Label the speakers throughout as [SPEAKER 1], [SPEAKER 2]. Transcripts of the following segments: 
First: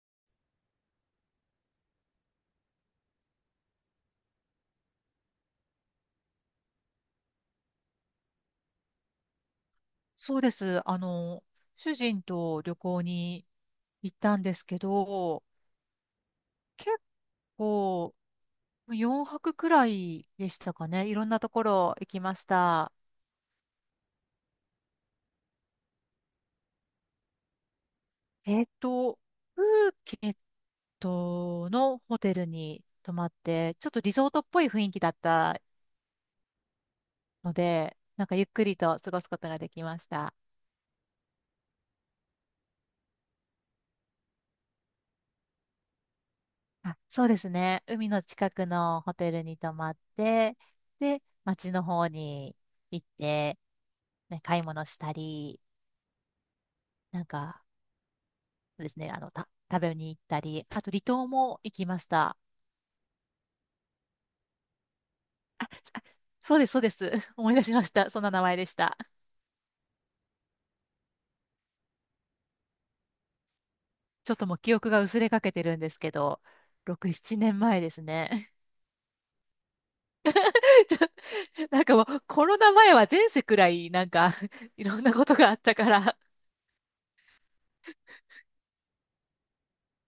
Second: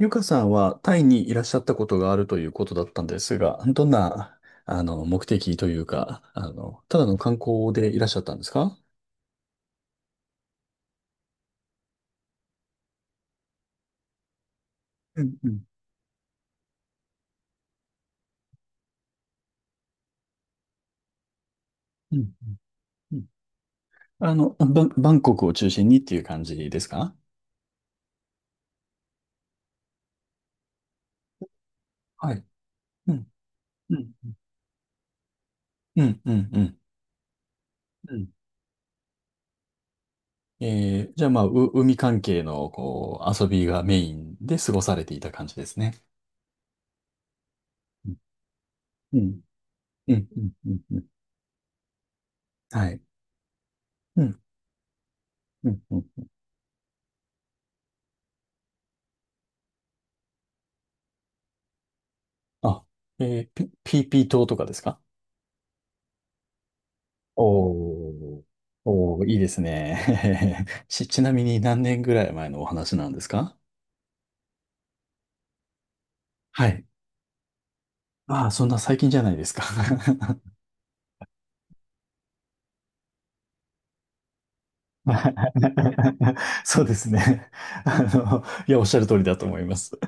[SPEAKER 1] ゆかさんはタイにいらっしゃったことがあるということだったんですが、どんな、目的というか、ただの観光でいらっしゃったんですか？
[SPEAKER 2] そうです。主人と旅行に行ったんですけ
[SPEAKER 1] うん。
[SPEAKER 2] ど、
[SPEAKER 1] うん。
[SPEAKER 2] 結構4泊くらいでしたかね。いろんなところ行
[SPEAKER 1] うん。
[SPEAKER 2] きました。
[SPEAKER 1] うん。うん。バンコクを中心にっていう感じですか？
[SPEAKER 2] えっと、プーケットのホ
[SPEAKER 1] は
[SPEAKER 2] テ
[SPEAKER 1] い。
[SPEAKER 2] ルに
[SPEAKER 1] う
[SPEAKER 2] 泊
[SPEAKER 1] ん、
[SPEAKER 2] まって、ちょっ
[SPEAKER 1] う
[SPEAKER 2] と
[SPEAKER 1] ん、
[SPEAKER 2] リゾートっぽい雰囲気だった
[SPEAKER 1] うん、うん、うん。
[SPEAKER 2] ので、
[SPEAKER 1] う
[SPEAKER 2] なん
[SPEAKER 1] ん。
[SPEAKER 2] かゆっくりと過ごすことができました。
[SPEAKER 1] じゃあ、まあ、海関係の、こう、遊びがメインで過ごされていた感じですね。
[SPEAKER 2] あ、そうですね。海の近くのホ
[SPEAKER 1] う
[SPEAKER 2] テ
[SPEAKER 1] ん、
[SPEAKER 2] ルに泊まっ
[SPEAKER 1] うん、うん、
[SPEAKER 2] て、
[SPEAKER 1] うん、うん。
[SPEAKER 2] で、街の方に
[SPEAKER 1] はい。
[SPEAKER 2] 行って、
[SPEAKER 1] うん、
[SPEAKER 2] ね、買い物したり、
[SPEAKER 1] うん、うん。
[SPEAKER 2] なんか、そうですね、食べに行ったり、あと離島も行きました。
[SPEAKER 1] あ、ピーピー島とかですか？
[SPEAKER 2] あ、そうです、そうです。思い出しました。そんな
[SPEAKER 1] お
[SPEAKER 2] 名
[SPEAKER 1] ー、
[SPEAKER 2] 前でした。
[SPEAKER 1] おー、いいですね。ちなみに何年ぐらい前のお話なんですか？
[SPEAKER 2] ちょっともう記憶が薄れかけてるんですけど、
[SPEAKER 1] はい。
[SPEAKER 2] 6、7年前ですね。
[SPEAKER 1] ああ、そんな最近じゃないですか。
[SPEAKER 2] なんかもうコロナ前は前世くらいなんか いろんなことがあったから、
[SPEAKER 1] そうですね。いや、おっしゃる通りだと思います。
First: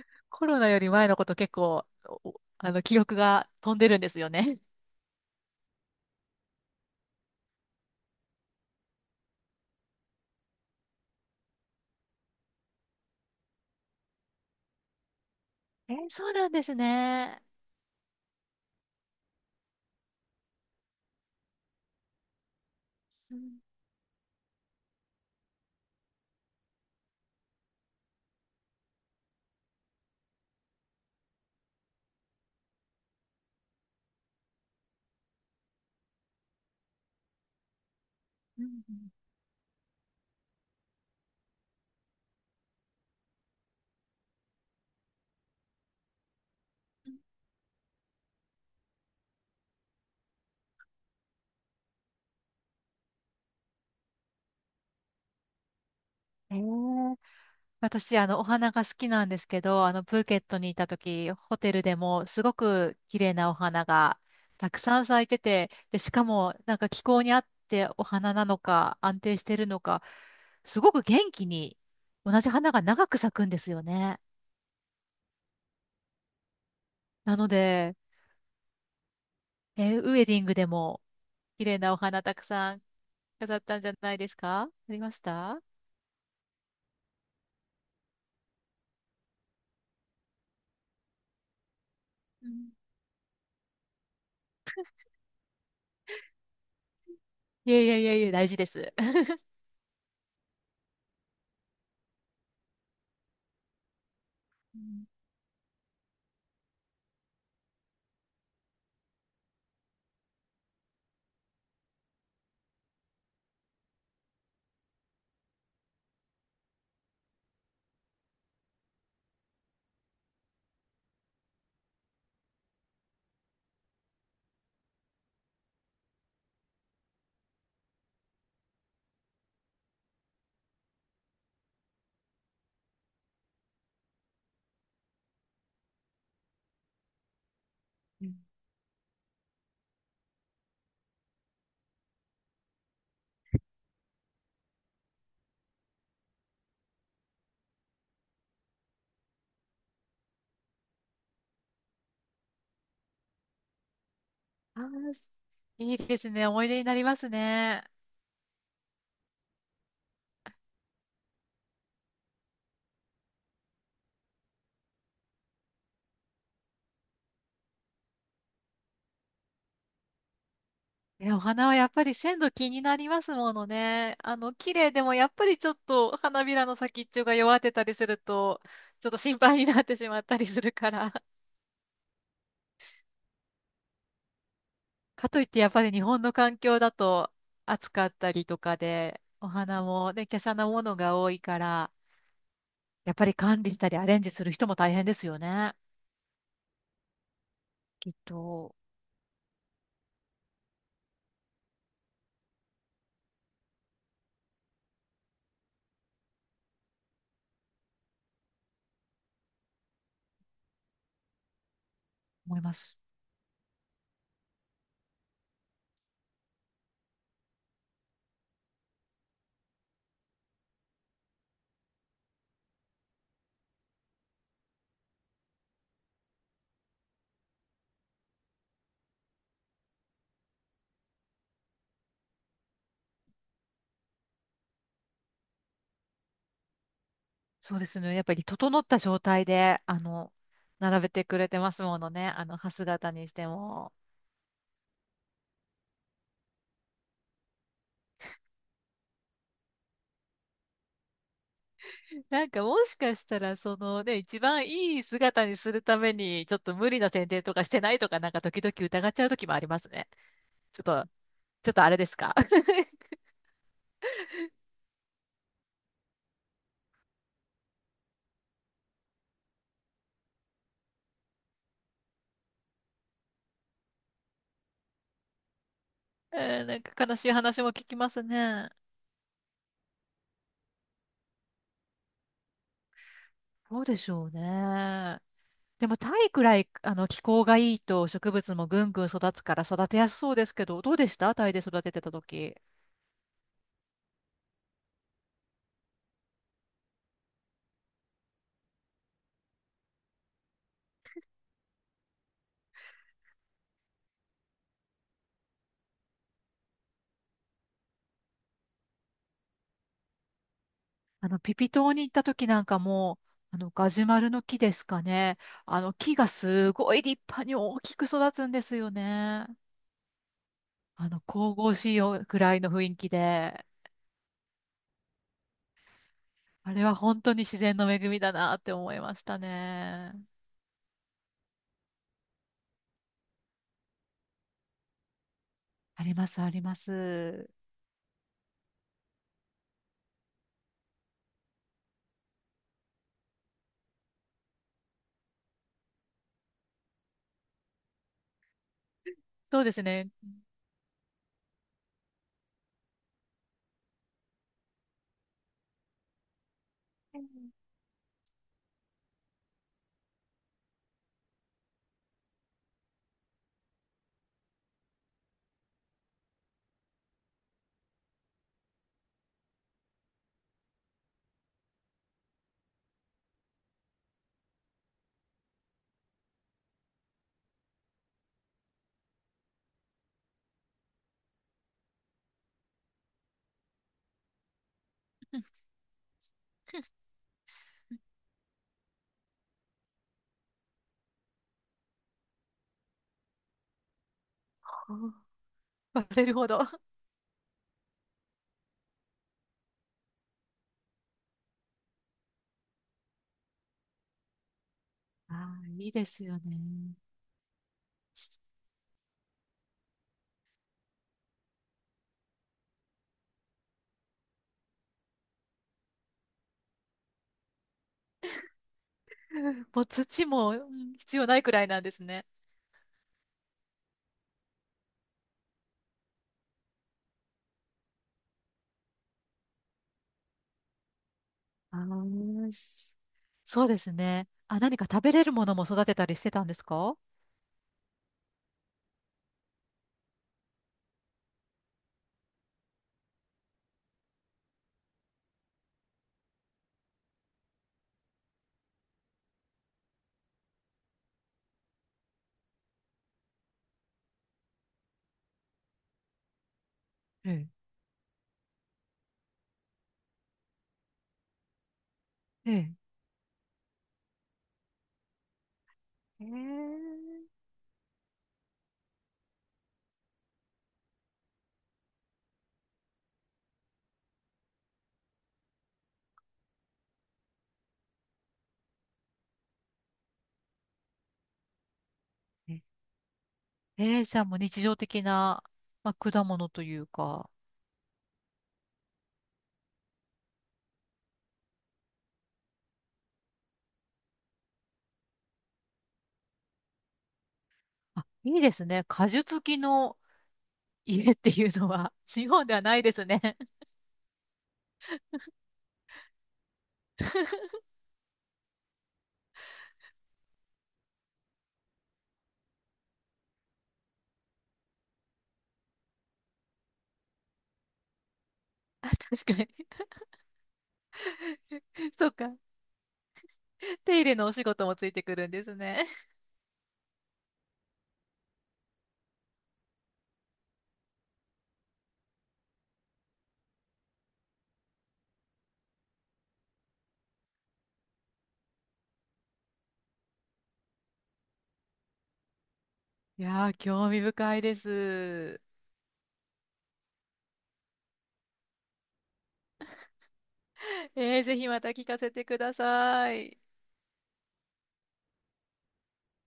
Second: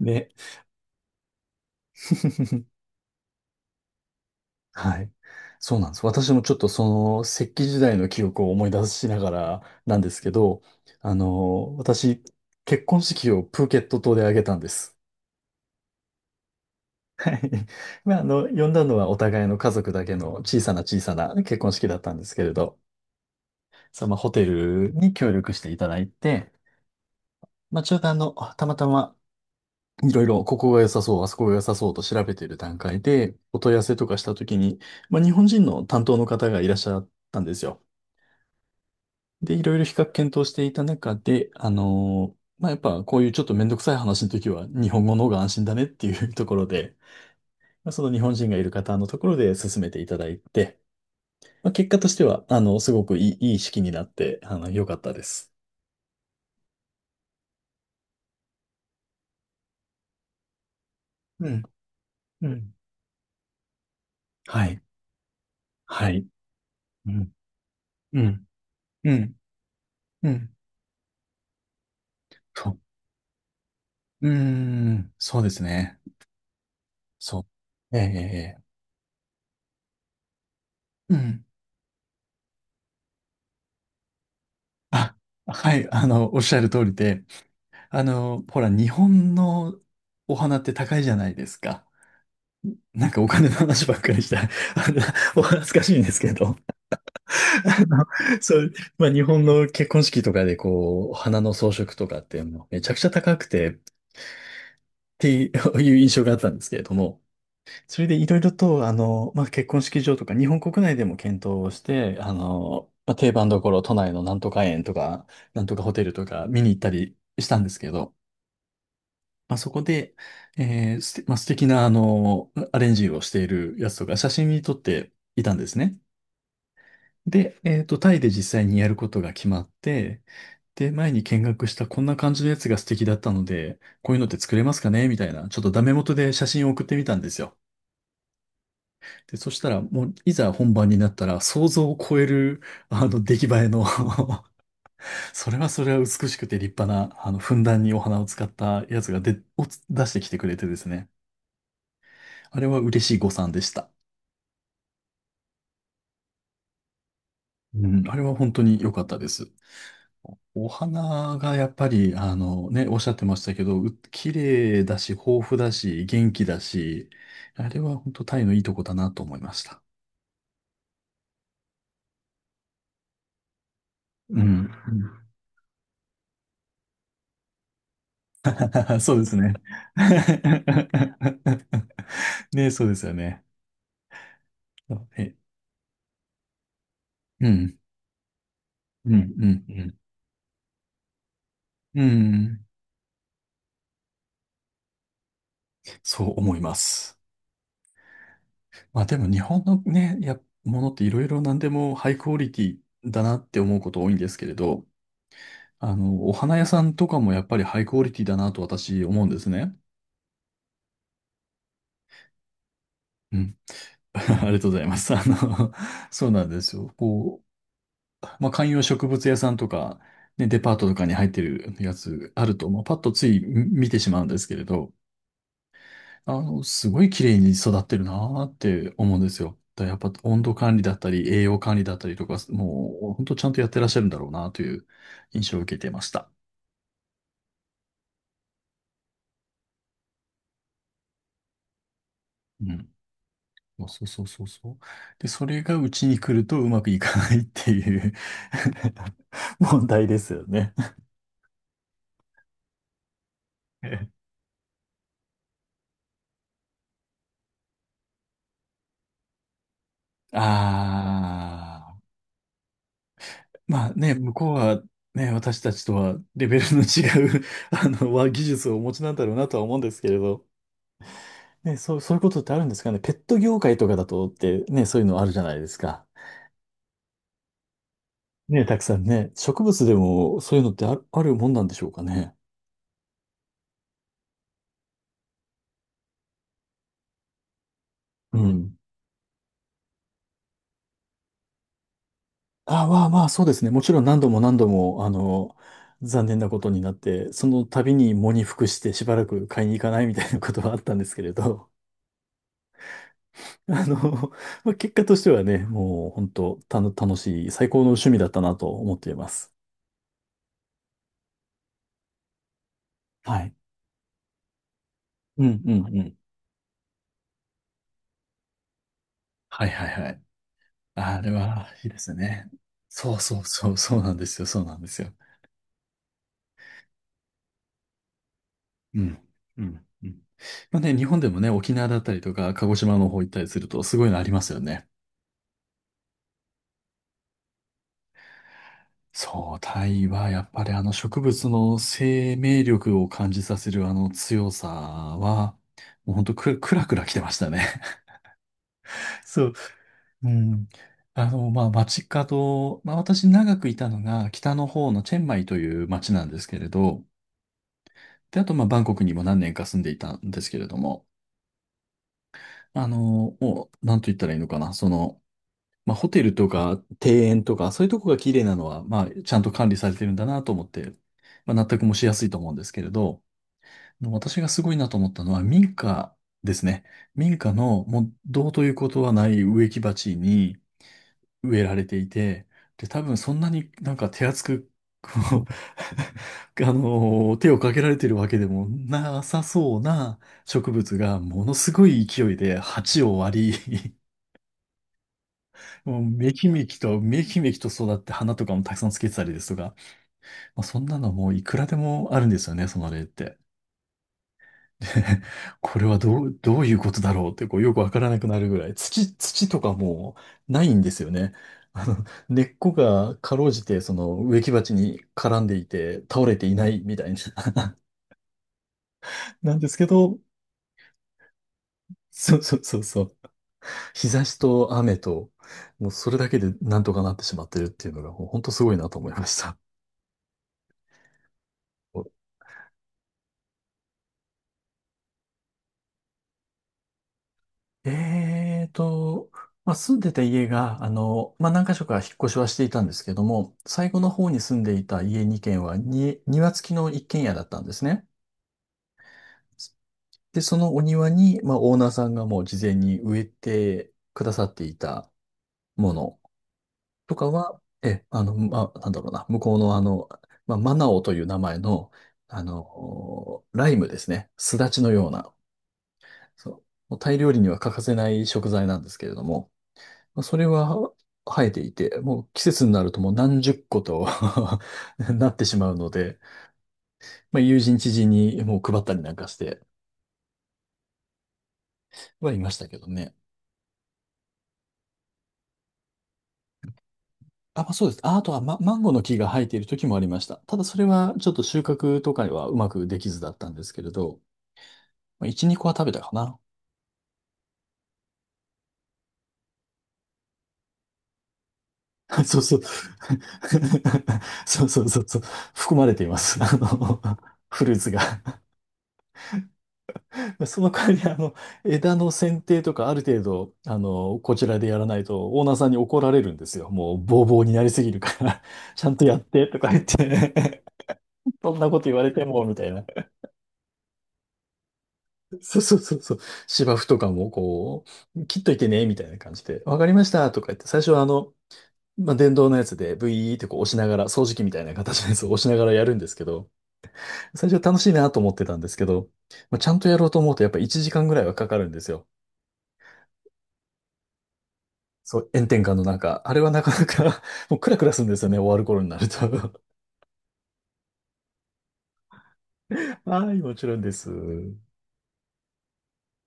[SPEAKER 1] ね。
[SPEAKER 2] コロナより前のこと結構、おあ の、記憶が飛んでるんですよね。
[SPEAKER 1] はい。そうなんです。私もちょっとその石器時代の記憶を思い出しながらなんですけど、私、結婚式をプーケット島で挙げたんです。
[SPEAKER 2] そうなんです
[SPEAKER 1] はい。
[SPEAKER 2] ね。
[SPEAKER 1] まあ、呼んだのはお互いの家族だけの小さな小さな結婚式だったんですけれど、
[SPEAKER 2] うん、
[SPEAKER 1] そのホテルに協力していただいて、まあ、ちょうどたまたまいろいろここが良さそう、あそこが良さそうと調べている段階で、お問い合わせとかしたときに、まあ、日本人の担当の方がいらっしゃったんですよ。
[SPEAKER 2] うん、うん。
[SPEAKER 1] で、いろいろ比較検討していた中で、まあ、やっぱこういうちょっとめんどくさい話の時は日本語の方が安心だねっていうところで、まあその日本人がいる方のところで進めていただいて、まあ、結果としては、すごくいい、いい式になって、良かったです。
[SPEAKER 2] えー私、お花が好きなんですけど、プーケットにいた時、
[SPEAKER 1] う
[SPEAKER 2] ホ
[SPEAKER 1] ん、
[SPEAKER 2] テルでもす
[SPEAKER 1] う
[SPEAKER 2] ご
[SPEAKER 1] ん、
[SPEAKER 2] く綺麗なお花が
[SPEAKER 1] は
[SPEAKER 2] たく
[SPEAKER 1] い。
[SPEAKER 2] さん咲いてて、で、し
[SPEAKER 1] は
[SPEAKER 2] か
[SPEAKER 1] い。
[SPEAKER 2] も、なんか気
[SPEAKER 1] う
[SPEAKER 2] 候
[SPEAKER 1] ん。
[SPEAKER 2] に合ってお
[SPEAKER 1] う
[SPEAKER 2] 花
[SPEAKER 1] ん、
[SPEAKER 2] なのか、
[SPEAKER 1] う
[SPEAKER 2] 安
[SPEAKER 1] ん、
[SPEAKER 2] 定してるのか、
[SPEAKER 1] うん、
[SPEAKER 2] すごく元気に同じ
[SPEAKER 1] そ
[SPEAKER 2] 花
[SPEAKER 1] う。
[SPEAKER 2] が長く咲くんですよね。
[SPEAKER 1] うーん。そうですね。
[SPEAKER 2] な
[SPEAKER 1] そう。
[SPEAKER 2] ので、
[SPEAKER 1] ええ、ええ、
[SPEAKER 2] ウエディングでも
[SPEAKER 1] ええうん。
[SPEAKER 2] 綺麗なお花たくさん飾ったんじゃないですか？ありま
[SPEAKER 1] あ、
[SPEAKER 2] した？
[SPEAKER 1] はい、おっしゃる通りで、ほら、日本のお花って高いじゃないですか。
[SPEAKER 2] うん、
[SPEAKER 1] なんかお金の話ばっかりした。のお恥ずかしいんですけど。
[SPEAKER 2] いやいやいやいや、大事
[SPEAKER 1] そ
[SPEAKER 2] で
[SPEAKER 1] う、
[SPEAKER 2] す。
[SPEAKER 1] まあ日本の結婚式とかでこう、花の装飾とかってもうめちゃくちゃ高くてっ
[SPEAKER 2] うん、
[SPEAKER 1] ていう印象があったんですけれども、それでいろいろとまあ結婚式場とか日本国内でも検討をして、まあ、定番どころ都内のなんとか園とか、なんとかホテルとか見に行ったりしたんですけど、まあそこで、まあ、素敵なアレンジをしているやつとか写真に撮っていたんですね。で、タイで実際にやることが決まって、で、前に見学したこんな感じのやつが素敵だったので、こういうのって作れますかねみたいな、ちょっとダメ元で写真を送ってみたんですよ。で、そしたら、もう、いざ本番になったら、想像を超える、出来栄えの それはそれは美しくて立派な、ふんだんにお花を使ったやつを出してきてくれてですね。あれは嬉しい誤算でした。
[SPEAKER 2] あー、すいいですね。思い出になりますね。
[SPEAKER 1] うん、あれは本当に良かったです。お花がやっぱり、あのね、おっしゃってましたけど、綺麗だし、豊富だし、元気だし、あれは本当タイのいいとこだなと思いました。
[SPEAKER 2] いやお花はやっぱり鮮度気になりますものね。
[SPEAKER 1] うん。うん。
[SPEAKER 2] 綺麗でもやっぱりちょっと花びらの先っちょが弱ってたりすると、ちょっ
[SPEAKER 1] そう
[SPEAKER 2] と
[SPEAKER 1] です
[SPEAKER 2] 心
[SPEAKER 1] ね。
[SPEAKER 2] 配になってしまったりするから。
[SPEAKER 1] ね、そうですよね。
[SPEAKER 2] か
[SPEAKER 1] え、
[SPEAKER 2] といってやっぱり日本の環境だと
[SPEAKER 1] うん、
[SPEAKER 2] 暑かったりとか
[SPEAKER 1] うん、
[SPEAKER 2] で、
[SPEAKER 1] う
[SPEAKER 2] お
[SPEAKER 1] ん、う
[SPEAKER 2] 花
[SPEAKER 1] ん。
[SPEAKER 2] もね、華奢なものが多いから、
[SPEAKER 1] うん。
[SPEAKER 2] やっぱり管理したりアレンジする人も大変ですよね。
[SPEAKER 1] そう思います。まあでも日本のね、ものっていろいろ何でもハイクオリティだなって思うこと多いんですけれど、お花屋さんとかもやっぱりハイクオリティだなと私思うんですね。
[SPEAKER 2] 思います。
[SPEAKER 1] うん。ありがとうございます。そうなんですよ。こう、まあ、観葉植物屋さんとか、ね、デパートとかに入ってるやつあると、まあ、パッとつい見てしまうんですけれど、すごい綺麗に育ってるなーって思うんですよ。だからやっぱ温度管理だったり、栄養管理だったりとか、もう本当ちゃんとやってらっしゃるんだろうなという印象を受けていました。
[SPEAKER 2] そうですね。やっぱり整った状態で、並べてくれてますものね。歯
[SPEAKER 1] うん。
[SPEAKER 2] 姿にして
[SPEAKER 1] そう
[SPEAKER 2] も。
[SPEAKER 1] そうそうそうそう。で、それがうちに来るとうまくいかないっていう 問題ですよね。
[SPEAKER 2] なんかもしかしたら、そのね、一番いい姿にするために、ちょっと無理な剪定とかしてないとか、なんか時々疑っちゃう時もありますね。ちょっと、ちょっと
[SPEAKER 1] あ
[SPEAKER 2] あれ
[SPEAKER 1] あ、
[SPEAKER 2] ですか？
[SPEAKER 1] まあね、向こうはね、私たちとはレベルの違う 技術をお持ちなんだろうなとは思うんですけれど。ね、そういうことってあるんですかね。ペット業界とかだとってね、そういうのあるじゃないですか。
[SPEAKER 2] なんか悲しい話も聞きます
[SPEAKER 1] ね、
[SPEAKER 2] ね。
[SPEAKER 1] たくさんね、植物でもそういうのってあるもんなんでしょうかね。
[SPEAKER 2] そうでしょうね。でも、タイくらい、気候がいいと植
[SPEAKER 1] う
[SPEAKER 2] 物も
[SPEAKER 1] ん。
[SPEAKER 2] ぐんぐん育つから育てやすそうですけど、どうでした、タイで育ててた時？
[SPEAKER 1] あ、まあまあ、そうですね。もちろん何度も何度も、残念なことになって、その度に喪に服してしばらく買いに行かないみたいなことはあったんですけれど、あの、まあ、結果としてはね、もう本当楽しい、最高の趣味だったなと思っています。
[SPEAKER 2] ピピ島に行った時なんかも、
[SPEAKER 1] はい。
[SPEAKER 2] ガジュマルの木ですかね。
[SPEAKER 1] うんうんう
[SPEAKER 2] 木
[SPEAKER 1] ん。
[SPEAKER 2] がすごい立派に大きく育つんですよね。
[SPEAKER 1] はいはいはい。あれ
[SPEAKER 2] 神
[SPEAKER 1] は、
[SPEAKER 2] 々
[SPEAKER 1] いい
[SPEAKER 2] しい
[SPEAKER 1] です
[SPEAKER 2] よく
[SPEAKER 1] ね。
[SPEAKER 2] らいの雰囲気
[SPEAKER 1] そうそう
[SPEAKER 2] で、
[SPEAKER 1] そう、そうなんですよ、そうなんですよ。
[SPEAKER 2] あれは本当に自然の恵みだなって思
[SPEAKER 1] う
[SPEAKER 2] いまし
[SPEAKER 1] ん。
[SPEAKER 2] た
[SPEAKER 1] うんう
[SPEAKER 2] ね。
[SPEAKER 1] ん。まあね、日本でもね、沖縄だったりとか、鹿児島の方行ったりすると、すごいのありますよね。
[SPEAKER 2] あります、あります。
[SPEAKER 1] そう、タイはやっぱりあの植物の生命力を感じさせるあの強さは、もうほんとく、くらくら来てましたね。そう、
[SPEAKER 2] そうですね。
[SPEAKER 1] うん。まあ、街角、まあ、私長くいたのが北の方のチェンマイという街なんですけれど、で、あと、まあ、バンコクにも何年か住んでいたんですけれども、もう、なんと言ったらいいのかな、その、まあ、ホテルとか庭園とか、そういうとこが綺麗なのは、まあ、ちゃんと管理されてるんだなと思って、まあ、納得もしやすいと思うんですけれど、私がすごいなと思ったのは民家ですね。民家のもうどうということはない植木鉢に植えられていて、で、多分そんなになんか手厚く、こう 手をかけられてるわけでもなさそうな植物がものすごい勢いで鉢を割り
[SPEAKER 2] うん、
[SPEAKER 1] もう
[SPEAKER 2] バレ
[SPEAKER 1] め
[SPEAKER 2] るほ
[SPEAKER 1] き
[SPEAKER 2] ど。
[SPEAKER 1] め
[SPEAKER 2] あ
[SPEAKER 1] きと、めきめきと育って花とかもたくさんつけてたりですとか、まあ、そんなのもういくらでもあるんですよね、その例って。
[SPEAKER 2] あ、
[SPEAKER 1] これ
[SPEAKER 2] いい
[SPEAKER 1] は
[SPEAKER 2] ですよ
[SPEAKER 1] どういうこ
[SPEAKER 2] ね。
[SPEAKER 1] とだろうってこうよくわからなくなるぐらい、土とかもうないんですよね。あの、根っこがかろうじてその植木鉢に絡んでいて倒れていないみたいな。なんです
[SPEAKER 2] も
[SPEAKER 1] け
[SPEAKER 2] う
[SPEAKER 1] ど、
[SPEAKER 2] 土も、うん、必要ないくらいなんですね。
[SPEAKER 1] そうそうそうそう。日差しと雨と、もうそれだけでなんとかなってしまってるっていうのが、もう本当すごいなと思いました。
[SPEAKER 2] あーすそうですね。あ、何か食べれるものも育てたりしてたんですか？
[SPEAKER 1] えーと、まあ、住んでた家が、まあ、何箇所か引っ越しはしていたんですけども、最後の方に住んでいた家2軒はに、庭付きの一軒家だったんですね。で、そのお庭に、まあ、オーナーさんがもう事前に植えてくださっていたものとか
[SPEAKER 2] ええ。
[SPEAKER 1] は、まあ、なんだろうな、向こうのまあ、マナオという名前の、
[SPEAKER 2] ええ。
[SPEAKER 1] ライムですね。すだちのような、そう、
[SPEAKER 2] え
[SPEAKER 1] もうタイ料理には欠かせない食材なんですけれども、まあそれは生えていて、もう季節になるともう何十個と なってしまうので、まあ、友人知人にもう配ったりなんかしてはいまし
[SPEAKER 2] え、
[SPEAKER 1] たけどね。
[SPEAKER 2] ええー、じゃあもう日常的な、まあ、果物というか。
[SPEAKER 1] あ、まあ、そうです。あ、あとは、マンゴーの木が生えている時もありました。ただそれはちょっと収穫とかにはうまくできずだったんですけれど、まあ、1、2個は食べたかな。
[SPEAKER 2] あ、いいですね。果樹付きの家っていうのは、日
[SPEAKER 1] そう
[SPEAKER 2] 本で
[SPEAKER 1] そう。
[SPEAKER 2] はないですね。
[SPEAKER 1] そうそうそうそう。含まれています。フルーツが。その代わり、枝の剪定とかある程度、こちらでやらないと、オーナーさんに怒られるんですよ。もう、ボーボーになりすぎるから ち
[SPEAKER 2] あ、
[SPEAKER 1] ゃんとやっ
[SPEAKER 2] 確か
[SPEAKER 1] て、とか
[SPEAKER 2] に。
[SPEAKER 1] 言って そんなこと 言わ
[SPEAKER 2] そっ
[SPEAKER 1] れて
[SPEAKER 2] か。
[SPEAKER 1] も、みたいな。
[SPEAKER 2] 手入れのお仕事もついてくるんです
[SPEAKER 1] そうそ
[SPEAKER 2] ね。
[SPEAKER 1] うそうそう。芝生とかも、こう、切っといてね、みたいな感じで、わかりました、とか言って、最初はまあ、電動のやつで、ブイーってこう押しながら、掃除機みたいな形のやつを押しながらやるんですけど、最初は楽しいなと思ってたんですけど、まあ、ちゃんとやろうと思うと、やっぱ1時間ぐらいはかかるんですよ。
[SPEAKER 2] いやー、興味深いで
[SPEAKER 1] そう、
[SPEAKER 2] す。
[SPEAKER 1] 炎天下の中、あれはなかなか もうクラクラするんですよね、終わる頃になると。
[SPEAKER 2] ぜひまた聞かせてくださ
[SPEAKER 1] はい、
[SPEAKER 2] い。
[SPEAKER 1] もちろんです。